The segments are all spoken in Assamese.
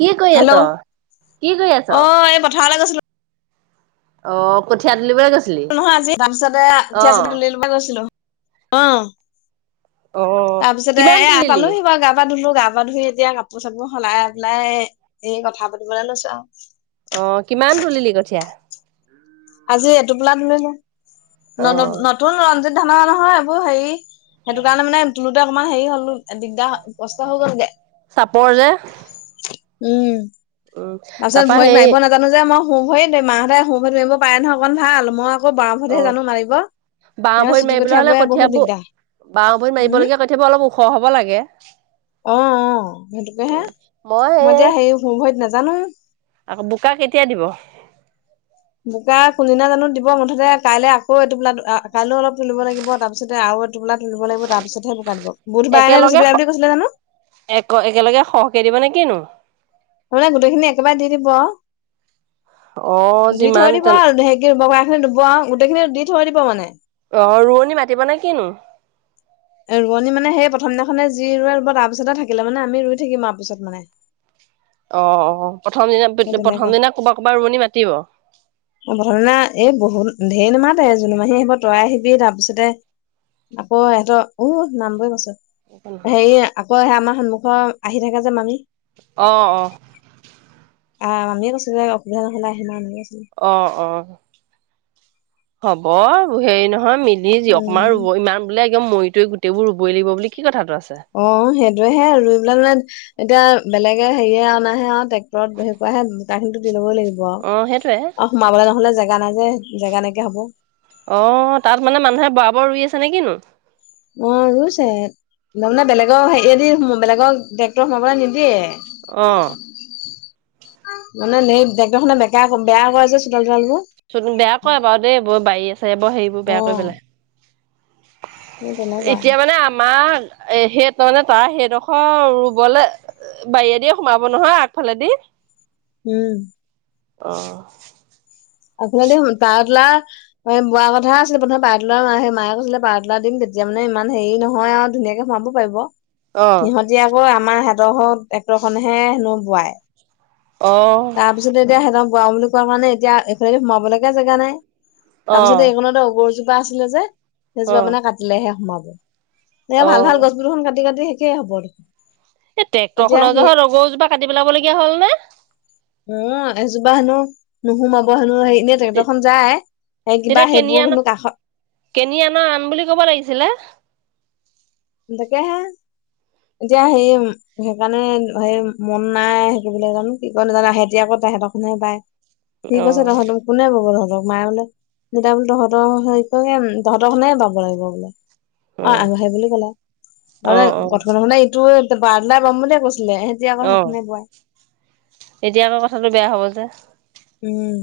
কি কৰি হেল্ল' আছ কি কৰি অ আছ? এই পথাৰলৈ গৈছিলো অ কঠীয়া তুলিবলৈ গৈছে। নহয় আজি গামচাতে [unintelligible] অ' তাৰ পিছতে কিমান এ তুলিলি? পালোহি বাৰু গা পা ধুলো গা পা তপা ধুই এতিয়া কাপোৰ চাপোৰ সলাই পেলাই এই কথা পাতিবলৈ লৈছো আৰু। অ' কিমান তুলিলি কঠীয়া আজি এটোপোলা তুলিলো অ'। নতুন ৰঞ্জিত ধানৰ নহয় এইবোৰ হেৰি সেইটো কাৰণে মানে অকণমান হেৰি হলো দিগদাৰ কষ্ট হৈ গলগে চাপৰ যে, উম। উম, তাৰপিছত তাৰপা ভৰিত সেই মাৰিব নাজানো যে মই। হোঁ ভৰি মাহঁতে হোঁ ভৰি মাৰিব পাৰে নহয় অকণ ভাল মই আক বৰামভতেহে জানো মাৰিব বাহ সিহঁতে ভৰিত চুটি মাৰিবলৈ হ'লে কঠিয়াবোৰে বহুত দিগদাৰ কঠিঁয়াবোৰ বাঁহীত উম মাৰিবলগীয়া কৈ থাবা অলপ ওখ হব লাগে অ সেইটোকে হে মই এতিয়া হে মোৰ ভৰিত নাজানোঁ আকৌ বোকা কেতিয়া দিব? বোকা কোনদিনা জানো দিব মুঠতে কাইলে আকৌ এইটো পোিলা কাইলৈও অলপ তুলিব লাগিব তাৰপিছতে আৰু টোপো তুল লাগিব তাৰ পিছতহে পোকাত দিব বুধবাৰে বেছি একেলগে দেয়া বুলি জানো এক একেলগে সহকে দিব নে কিনো মানে গোটেইখিনি একেবাৰে দি দিব অ' দুই যিমান থই দিব তেন আৰু হেৰিকেব ক খিনি ধুব গোটেইখিনি দি থব দিব মানে। অ ৰোৱনী মাতিব নে কিনো? ৰোৱনী মানে সেই প্ৰথম দিনাখনে যি ৰোৱাৰ ৰ তাৰপিছতে থাকিলে মানে আমি ৰুই থাকিম আৰুাৰ পিছত মানে অ প্ৰথম দিনা সেই তেনেকুৱা প্ৰথম দিনা কৰব কৰ'ৰবাত ৰুমনি মাতিব। প্ৰে এই ঢেৰনোমা জোনুমাহী আহিব তিৰাই আহিবি তাৰপিছতে আাপৌ ইিহতৰ উ নামবই কছ হেৰি আকৌ স আমাৰ সন্মুখৰ আহি থাকে যে মামি অ', অ'। অ', মামিয়ে কৈছো যে অসুধা নহ'লে আহি ম অ অ হ'ব হেৰি নহয় মিলি যিয়ক মাৰ উম ৰুব ইমান বোলে। মৰিৱ গোইবোৰ ৰুব লাগ বুলি কি কথাটো আছে অ সেইটোয়েহে আৰু ইবেলা মানে এতিয়া। বেলেগ হেয়ে অনাহে আৰু ট্ৰেক্টৰত হোহে গাখিনিটো লবই লাগিব আৰু অ', সেইটোৱে আৰু সোমাবলে নহলে জেগা নাই যে জেগা এনেকে হব অ', তাত মানে মানুহে বৰা বৰ ৰুই আছে নে কিনো। অ', ৰুইছে তাৰপানে বেলেগৰ হে বেলেগৰ টেক্টৰ সমৰ পৰা নি অ'। মানে সেই বকৰখনে বেকা বেয়া কৰা যে চোতাল তোতালবোৰ। চোন বেয়া ক বাৰু দেই বৰ বাৰী আছে বৰ হেৰিবোৰ বেয়া কৰি অ' পেলাই। সেই তেনেকুৱা এতিয়া মানে আমাৰ এ সেই তাৰানে তাৰ সেইডোখৰ ৰুবলৈ বাৰিয়ে দিয়ে সোমাব নহয় আগফালেদি [inaudible] উম। অ'। আপোনাল দে পাৰতলা বোৱাৰ কথা আছিলে প্ৰথমে পাৰতলাৰ ম সেই মায়ে কৈছিলে পাৰতলা দিম তেয়া এতিয়া মানে ইমান হেৰি নহয় আৰু ধুনীয়াকে সোমাব পাৰিব অ', সিহঁতি অকৌ আমাৰ হিঁতৰ ট্ৰেক্টৰ খনেহে হেনো বোৱাই। অ', তাৰ পিছতে এতি সহতক বৰাওঁ বুলি কোৱা কাৰণে এতিয়া এইফালে সোমাব লগগীয়া জেগা নাই অ', তাৰপিছতে এইখনণতে গৰজোপা আছিলে যে সেইজোপা অ', মানে কাটিলেহে সোমাব এ ভাল অ'। ভাল গছবোৰ কাটি কাটি শেষে হ'ব আৰু। এই ট্ৰেক্টৰ খনৰ জহ ৰৰজোপা কাটি পেলাবলগীয়া হ'ল নে? উম এজোবাহনো নুহু মাব হনো আহেই এনে ট্ৰেক্টৰ খন যায় সেই তেতিয়া কিবা কেনি সেইবোৰ আনা কিন্তু কাষত কেনি আনা আন বুলি ক'ব লাগিছিলে এ তাকে হে। এতিয়া হে সেইকাৰণে হে মন নাই সিব জানো কি কয় নাজানোতি আকৌ তাহেঁকোনে পাই ঠিক অ আছে তহঁ তো কোনে বগহঁ ক মায়ে বোলে দেতা বোলে তহঁতৰ সে তহঁতৰ খনেহ পাব লাগিব বোলে অ আগ়ি বুলি ক'লো অ তাৰানে অ কঠ মানে ইটো বাৰদলাই পাম বুলিয়ে কৈচোন ছিলে সেতি আকৌ অ সেই নে বাই এতিয়া আকৌ কথাটো বেয়া হব যে। উম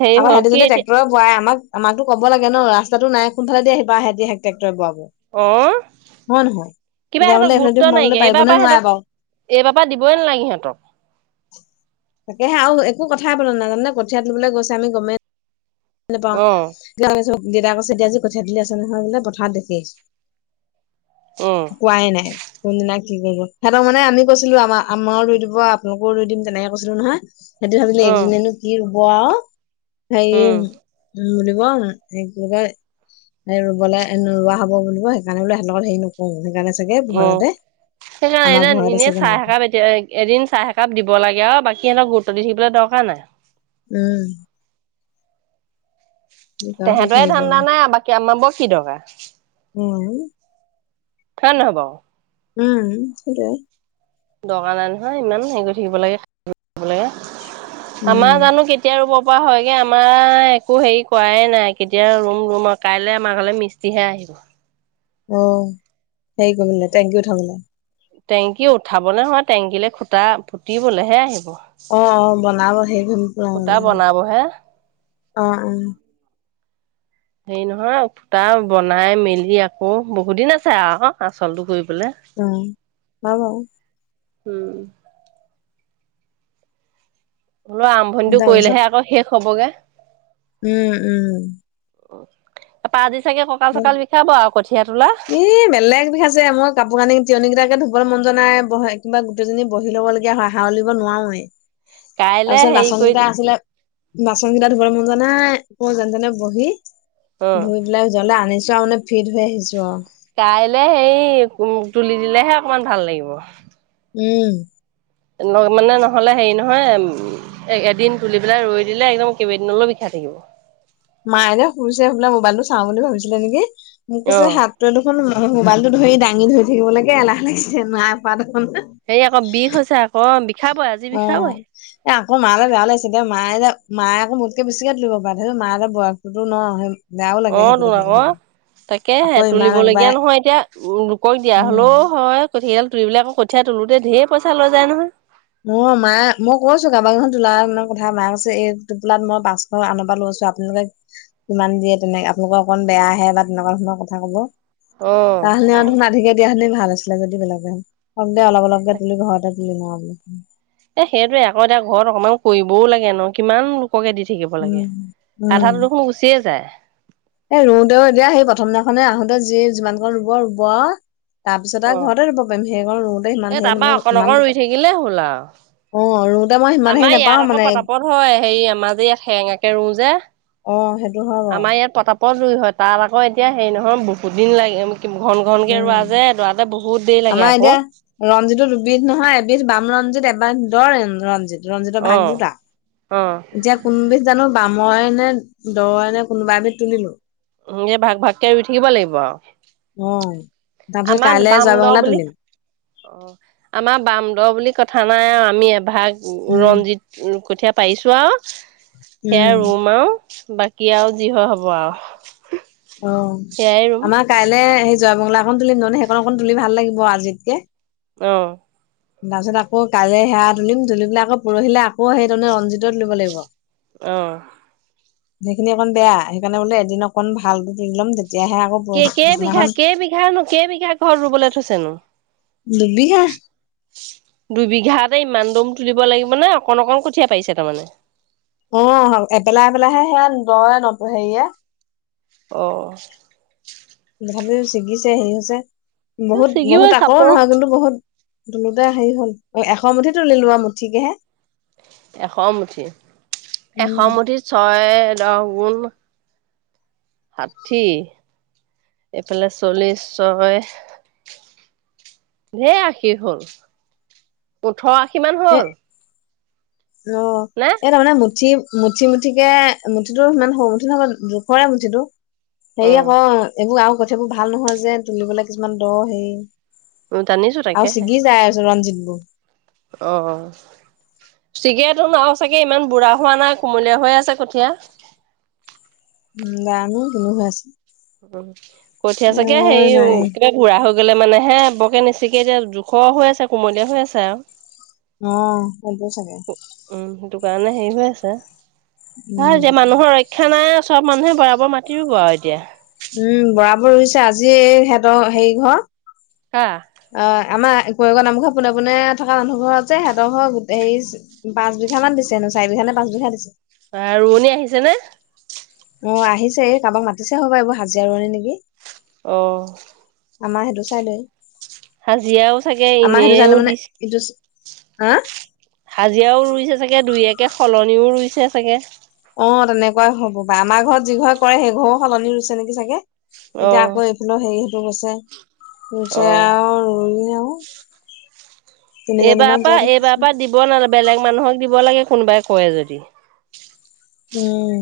হেৰি আম হ'ল সহতে কি যদি এতিয়া ট্ৰেক্টৰ বোৱাই আমাক আমাকো কব লাগে ন ৰাস্তাটো নাইোনালে দে আহিবাহেহতিে টেক্টৰ বক অ কিবা তেতিয়া বোলে সহতক এইফালেদি গুৰুত্ব সোমাবলৈ নাইকিয় পাৰিব এইবাৰ নে পৰা নোৱাৰে সিহঁতক বাৰু [unintelligible] এইবাৰ পৰা দিবই নালাগে সিহতক। তাকেহে আৰু একো কথাই প নো নাজানো কঠিয়াত লবলৈ গৈছে আমি গমেই পা অ যে [unintelligible] দেতাক কৈছে দেতিা আজি কথা দিলি আছে নহয় বোলে পথাৰ দেখেই। উ কোৱাই নাই কোনদিনা [unintelligible] কি কৰিব সিহতৰ মানেমি কৈছিলো আম আমো ৰুই দিব আপোনালোকৰও ৰু দিম তেনেকে কৈছিলো নহয়। সেইটো ভাবিলে উ একজীনো কি ৰুব আৰু হেৰি উম উম বুলিব [unintelligible] ৰুবলৈ ৰোৱা হ'ব বুল সেইকাৰণে বোলে সিহঁত হেৰি নকৰো সেইকাৰণে চাগে ভয়তে। সেই আমাৰ এদ ভয়তে এনেই চাগে চাহ নাই একাকাপ এতিয়া এদিন চাহ একাকাপ দিব লাগে অ, বাকী সহতক গো দেখিবলৈ দৰকাৰ নাই। উম কি কাৰো কৈ তেহেতৰে থাকিব ধান্দা নাই আৰু বাকী আমাৰ বৰ কি দৰকাৰ উম হ নহব উম দৰকাৰ নাই নহয় ইমান হেৰি কৰি থাকিব লাগে লাগে। আমাৰ উম জানো কেতিয়া ৰব হয়গে আমাৰ একো হেৰি কৰাে নাই কেতিয়া ৰুম - ৰুম আৰু কাইলৈ আমাৰ ঘৰলৈ মিস্ত্ৰীহে আহি [inaudible] অ হেৰি কৰিলে টেংকি উঠাবলে [unintelligible] টেংকি উঠাব নহয় টেংকীে খুটা ফুটিবলেহে আহিব [unintelligible] অ অ বনাব সেইখ ল অ খুটা বনাবহে অ [unintelligible] হেৰি নহয় ফুটা বনাই মেলি আকৌ বহুত দিন আছে আৰু আচলটো ঘূৰি উ ম ব [unintelligible] উম বোলো আৰম্ভণিটো তাৰপিছত কৰিলেহে আকৌ শেষ হবগে। উম - উম। উ তাৰাপা আজি চাগে কঁকাল চকাল বিষাব আৰু কঠিয়টো ইহ, বেলেগ বিষাইছে মই কাপোৰ কানি জীয়নীকেইটাকে ধুবৰ মন জনাই ব কিবা গোটেইজনী বহি লবলগীয়া হয় হাউলিব নোৱাৰোৱেই। কাইলে তাৰপিছত হেৰি কৰি বাচনকেইতা আছিলে বাচন কেইটা ধুবৰ মন যোৱা নাই আৌ যেন তেনে বহি অ ধুই পেলাই উ জ্বলে আনিছো [unintelligible] যাওনে ফিৰ হৈ। আহিছো আৰু কাইলে সেই তুলি দিলেহে অকমান ভাল লাগিব। উম মানে নহলে হেৰি নহয় এদিন তুলি পেলাই ৰৈ দিলে একদম কেইবদিনলৈ বিষাত থাকিব [unintelligible] মায়ে শুইছে সুলে মোবাইল টো চাওঁ বুলি ভাবিছিলে নেকি মোক কৈছে অ', হাত [unintelligible] দুখখন অ মোবাইলতটো ধৰি দাঙি ধৰি থাকিবাগে এলাহ লিছে নোৱাৰ প [unintelligible] হে আকৌ বিষ হৈছে আকৌ বিষ। অ এ আকৌ মা লে বেয়া লাগিছে দে। মায় এটা মায়ে আকৌ মোতকে বেছিকে তুলিব পাৰেছ মা এটা বয়সতো ন [unintelligible] বেয়াও লাগে সেইটো কথাালি ভাবি তাকে হে আকৌ ইমান তুলিবলগীয়া একবাৰে নহয় এতিয়া উ লোকক দিয়া উম হলেও হয় কঠডাল তুলিৰিবিলাকৰ কঠীয়া তোতে ধঢৰ পইা লৈ যায় নহয়। অ, মা মই কৈ আছো কাৰোবাৰ এখন তোলানৰ কথা মাক আছে এই টোপোলাত মই পাছশ আনব লৈ আছো। আপোনালোকে কিমান দিয়ে তেনে আপোনালোকৰ অকন বেয়া আহে বা তেনেকুৱা ধৰণৰ কথা কব। অ'। তাহাহুি আৰু ধুনধিকে দিয়াখুনে ভাল আছিলে যদি বেলেগেক দে অলপ - অলপকে তুলি ঘৰতে। [unintelligible] এ সেইটোে আকৌ এতিয়া ঘৰত অকমান কৰিবও লাগে ন কিমান পকে দি থাকিব লাগে উম আধা দু - দুখোন গুচিয়ে যায়। এ ৰুওতেও এতিয়া সেই প্ৰথম দিনাখনে আহোতে যি যিমান ক ৰুব ৰুব তাৰ পিছত আৰু অ', ঘৰতে ৰুব পাৰিম সেইকাৰণ ৰুওঁতে ইমান এই হেৰি তাৰপা মই অকণ অকণ ইমান ৰুই থাকিলে হ'ল আৰু। অ আৰু আমাৰ ইয়াত আকৌ পতাপত হয় হেৰি আমাৰ যে ইয়াত সেঙাকে ৰোও যে। অ, সেইটো হয় বু ও যী হয় তাত আকৌ এতিয়া হেৰি নহয় বহুত দিন লাগে। ঘন- ঘন কেে ৰোৱা উম যে দৰাতে বহুত দেৰি লাগে আকৌ। এবিধ নহয় এবিধ বাম ৰঞ্জিত এবাৰ দৰ ৰঞ্জিত। ৰঞ্জিত অ ভাগ দুটা অ এতিয়া কোনোবে জানো বাম মই এনে দ এনেে কোনোবা এবিধ তুলিলো যে ভাগ ভাগকে ৰুই থাকিব লাগিব আৰু। উম, আমাৰ বাম দ বুলি অ আমাৰ বাম দহ বুলি কথা নাই আৰু আমি এভাগ উম ৰঞ্জিত কঠীয়া পাৰিছোঁ আৰু সেয়া উম ৰুম আৰুও বাকী আৰু যি হয় হ'ব আৰু অ, সেয়াই ৰুম আমাৰ কাইলে জোৱামংলা অকণ তুলিম নহ সেইক অকণ তুলি ভাল লাগিব আজিতকে। আহ তাৰপিছত আকৌ কাজে সেৱা তুলিম তুলি পেলাই আকৌ পৰহিলে আকৌ সেইটোণে ৰঞজিততুললিব লাগিব। আহ সেইখিনি অকণ বেয়া সেইকাৰণে বোলে এদিন অকণ ভাল তুলি লম তেতিয়াহে আকৌ পৰ ক কেইবিঘা পিছদিনাখন - কেইবিঘানো - কেইবিঘা ঘৰত ৰুবলৈ থৈছেনো? ডুবি হে দুবিঘাতে ইমান দম তুলিব লাগিব নে অকণ অকণ কঠীয়াা পাৰিছে তাৰমানে অ এপেলাই এপেলাইহে সেয়া দয় ন হেৰিয়ে অঁ তথাপিও ছিগিছে হেৰি হৈছে বহুত ছিগিবই বহুত আকৌ চাপৰ। নহয় কিন্তু বহুত তোলোতে হেৰি হ'ল এশ মুঠি তুলিিলোৱা মুঠিকেহে এশ মুঠি- এশ উম মুঠি ছয় দহ গুণ ষাঠি এইফালে চল্লিছ ছয়। ঢেৰ আশী হ'ল ওঠৰ আশী মান এ হ'ল অ, নে? এনে মানে মুঠি মুঠি মুঠিকে মুঠিটো সিমান সৰু মুঠি নহব জোখৰে মুঠিটো হেৰি আকৌ উম এইবোৰ আৰু কথাবোৰ ভাল নহয় যে তুলিবলৈ কিছুমান দ হেৰি জানিছো আ তাকেহে চিগি যায় আছ ৰঞ্জিত বু অ ', ছিগটোো নও চাগে ইমান বুঢ়া হোৱা নাই কুমলীয়া হৈ আছে কঠীয়া উ দমি কনেো হৈ আছো উ কঠ আ চাগে সেই নাই কেিবা ঘু় হ গলে মানে হে বৰকে নিচিকে এতিয়া জোখ হৈ আছে কুমলীয়া হৈ আছে আৰু। অ সটো চাগে উম সেইটো কাৰণে হেৰি হৈ আছে ভাল উম যে মানুহৰ ৰক্ষা সেনাই চব মানুহে বৰাবৰ মাটি ৰুব আৰু এতিয়া উম বৰাবোৰ ৰুইছে আজি সিহঁতৰ হেৰি ঘৰ হা। অ আমাৰ। কুৰেকৰ নামঘৰ পোনে পোনে থকা মানুহ ঘৰতে সিহঁতৰ ঘৰৰ হেৰি পচঁবিঘা দিছে চাৰি বিঘা মানে পাছ বিঘা দিছে। অ ৰোৱনী আহিছে নে অ' আহিছে এই কাৰোবাক মাতিছে হ'ব এইবোৰ হাজিৰা ৰোৱনী নেকি অ' আমাৰ সেইটো চাইদে হাজিৰাও চাগে আমাৰ সেইটো এনেও চাইদে মানে দিছে। ইটো। হা হাজিৰাও ৰুইছে চাগে দুই একাকে সলনিও ৰুইছে চাগে অ তেনেকুৱাই হ'ব বা আমাৰ ঘৰত যি ঘৰে কৰে সেই ঘৰেও সলনি হৈছে নেকি চাগে। অ এতিয়া আকৌ এইফালৰ হেৰি সেইটো গৈছে অ। জয়ো আৰু ৰুই আ এইবাৰ পৰা এইবাৰ পৰা দিব নালাগে বেলেগ মানুহক দিব লাগে। কোনোবাই কৰে যদি। উম।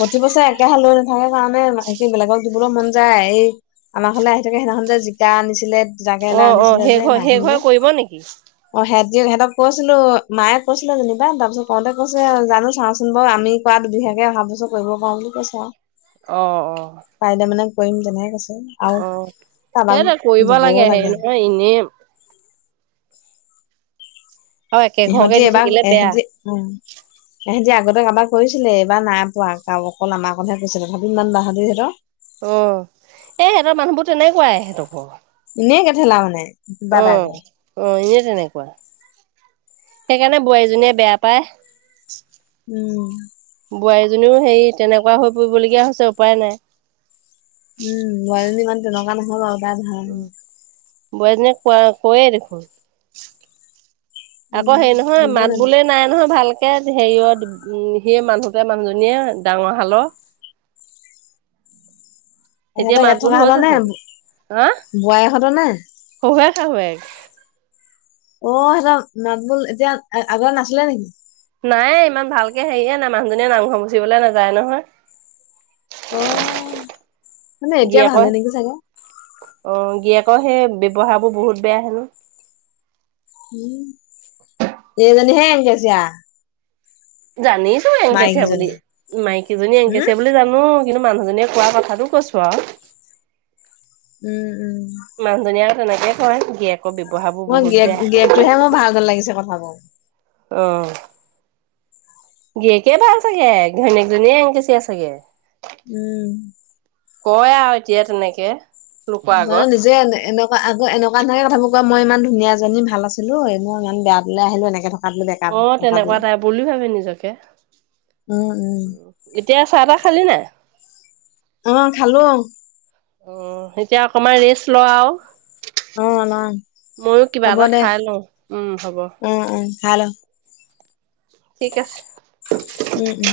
প্ৰতি বছৰে একেহে লৈ নাথাকে কাৰণে স বেলেগক দিবলৈ মন যায়। এই আমাৰ ফাললে আহি থাকে সেইদিনাখন যে জিকা আনিছিলে অ জাকেৰেলা অ আনিছিলে সেই যে ঘৰ সেই নাহিল ঘৰে যে কৰিব নেকি? অ হ যে সিহতক কৈছিলো মায়ে কৈছিলে যেনিবা তাৰ পিছত কওঁতে কৈছে জানো চাওঁ কোন বাৰু আমি কৰা দুবিষাকে অহা বু্ত কৰিব পাৰো বুলি কৈছে আৰু অ -অ পাৰিলে মানে কৰিম তেনেক কৈছে আৰু অ কাৰোবাক সেইটোৱে কৰিব দিবও হেৰি লাগে। নহয় এনেই অ' একে ঘৰকে ইহঁতি দি থাকিলে বেয়া এহঁতি আগতে কাৰোবাৰ কৰিছিলে এইবাৰ নাই পোৱা অকল আমাৰ কথাহে কৈছিলে ভাবিম ইমান বাহাদুৰি সিহতৰ। অ এ সিহঁতৰ মানুহবোৰ তেনেকুৱাই সিহঁতৰ ঘৰৰ। এনে কেঠেলা মানে। কিবা অ টাইপৰ -অ এনে তেনেকুৱা সেইকাৰণে বোৱাৰীজনীয়ে বেয়া পায়। উম বোৱাৰীজনীও হেৰি তেনেকুৱা হৈ পৰিবলগীয়া হৈছে উপায় নাই। উম বোৱাৰী ইমান তেনেকুৱা নহয় বাৰু তাই ভাল বোৱাজনীয়ে কৈ কোৱে দেখোন। আকৌ উম, হেৰি নহয় দিব মাত নালাগে। বোলে নাই নহয় ভালকে একে হেৰিয়ত উম সিয় মানুহতে মানুহজনীয়ে ডাঙৰ হালৰ। [unintelligible] এতিয়া তেহেঁতৰ ইয়াত মাতবোৰ থকা হ'তৰ হৈছে নে চাগে হা বোৱাৰীহঁতৰ নে? সহোয়েক আ। শাহুৱেক অ 'সিহঁতৰ মাতবোল এতিয়া আগদ নাছিলে নেকি নায়ে ইমান ভালকে হেৰিয়ে নাই মানুহজনীয়ে নামঘৰ গুচিবলৈ নাযায় নহয়। অ মানে এতিয়া ভালে গিৰিয়েকৰ নেকি চাগে। অ' গিৰিয়েকৰ সেই ব্যৱ্হাৰ বোৰ বহুত বেয়া হেনো উম এইজনান হে আহি আছে আৰু জানিছো এং কেচিয়া বুলি মাইকীজনী এং উম, কেচিয়া বুলি জানো। কিন্তু মানুহজনীয়ে কোৱা কথাাতটো কৈছো আৰু উম উম মানুহজনীয়ে আৰু তেনেকে কৰে জেক মই গি গিৰেকটোহে মোৰ ভালাল লাগিছে কথাবোৰ। আহ গিৰীয়ে কে ভাল চাগে ঘনীক এংকেচিয়া চাগে। উম কয় এতিয়া তেনেকে লোকৰ বান আগত নিজে এনেকুৱা আগ এনেকুৱা নহাইে কথা মোৰ। মই ইমান ধুনীয়াজনী ভাল আছিলো এই মই ইমান বেয়া তোলে আহিলো এনেকে থাকো অ, তেনেকুৱা তাই বুলি ভাবে নিজকে। উম, উম, এতিয়া চাহ তাহ খালি নাই। অ', খালো অ' এতিয়া অকণমান ৰেষ্ট লোৱা আৰু অ' অ'। ময়ো কিবা হ'ব এটা দে খাই লওঁ উম হব উম উম ভাল ঠিক আছে উম - উম।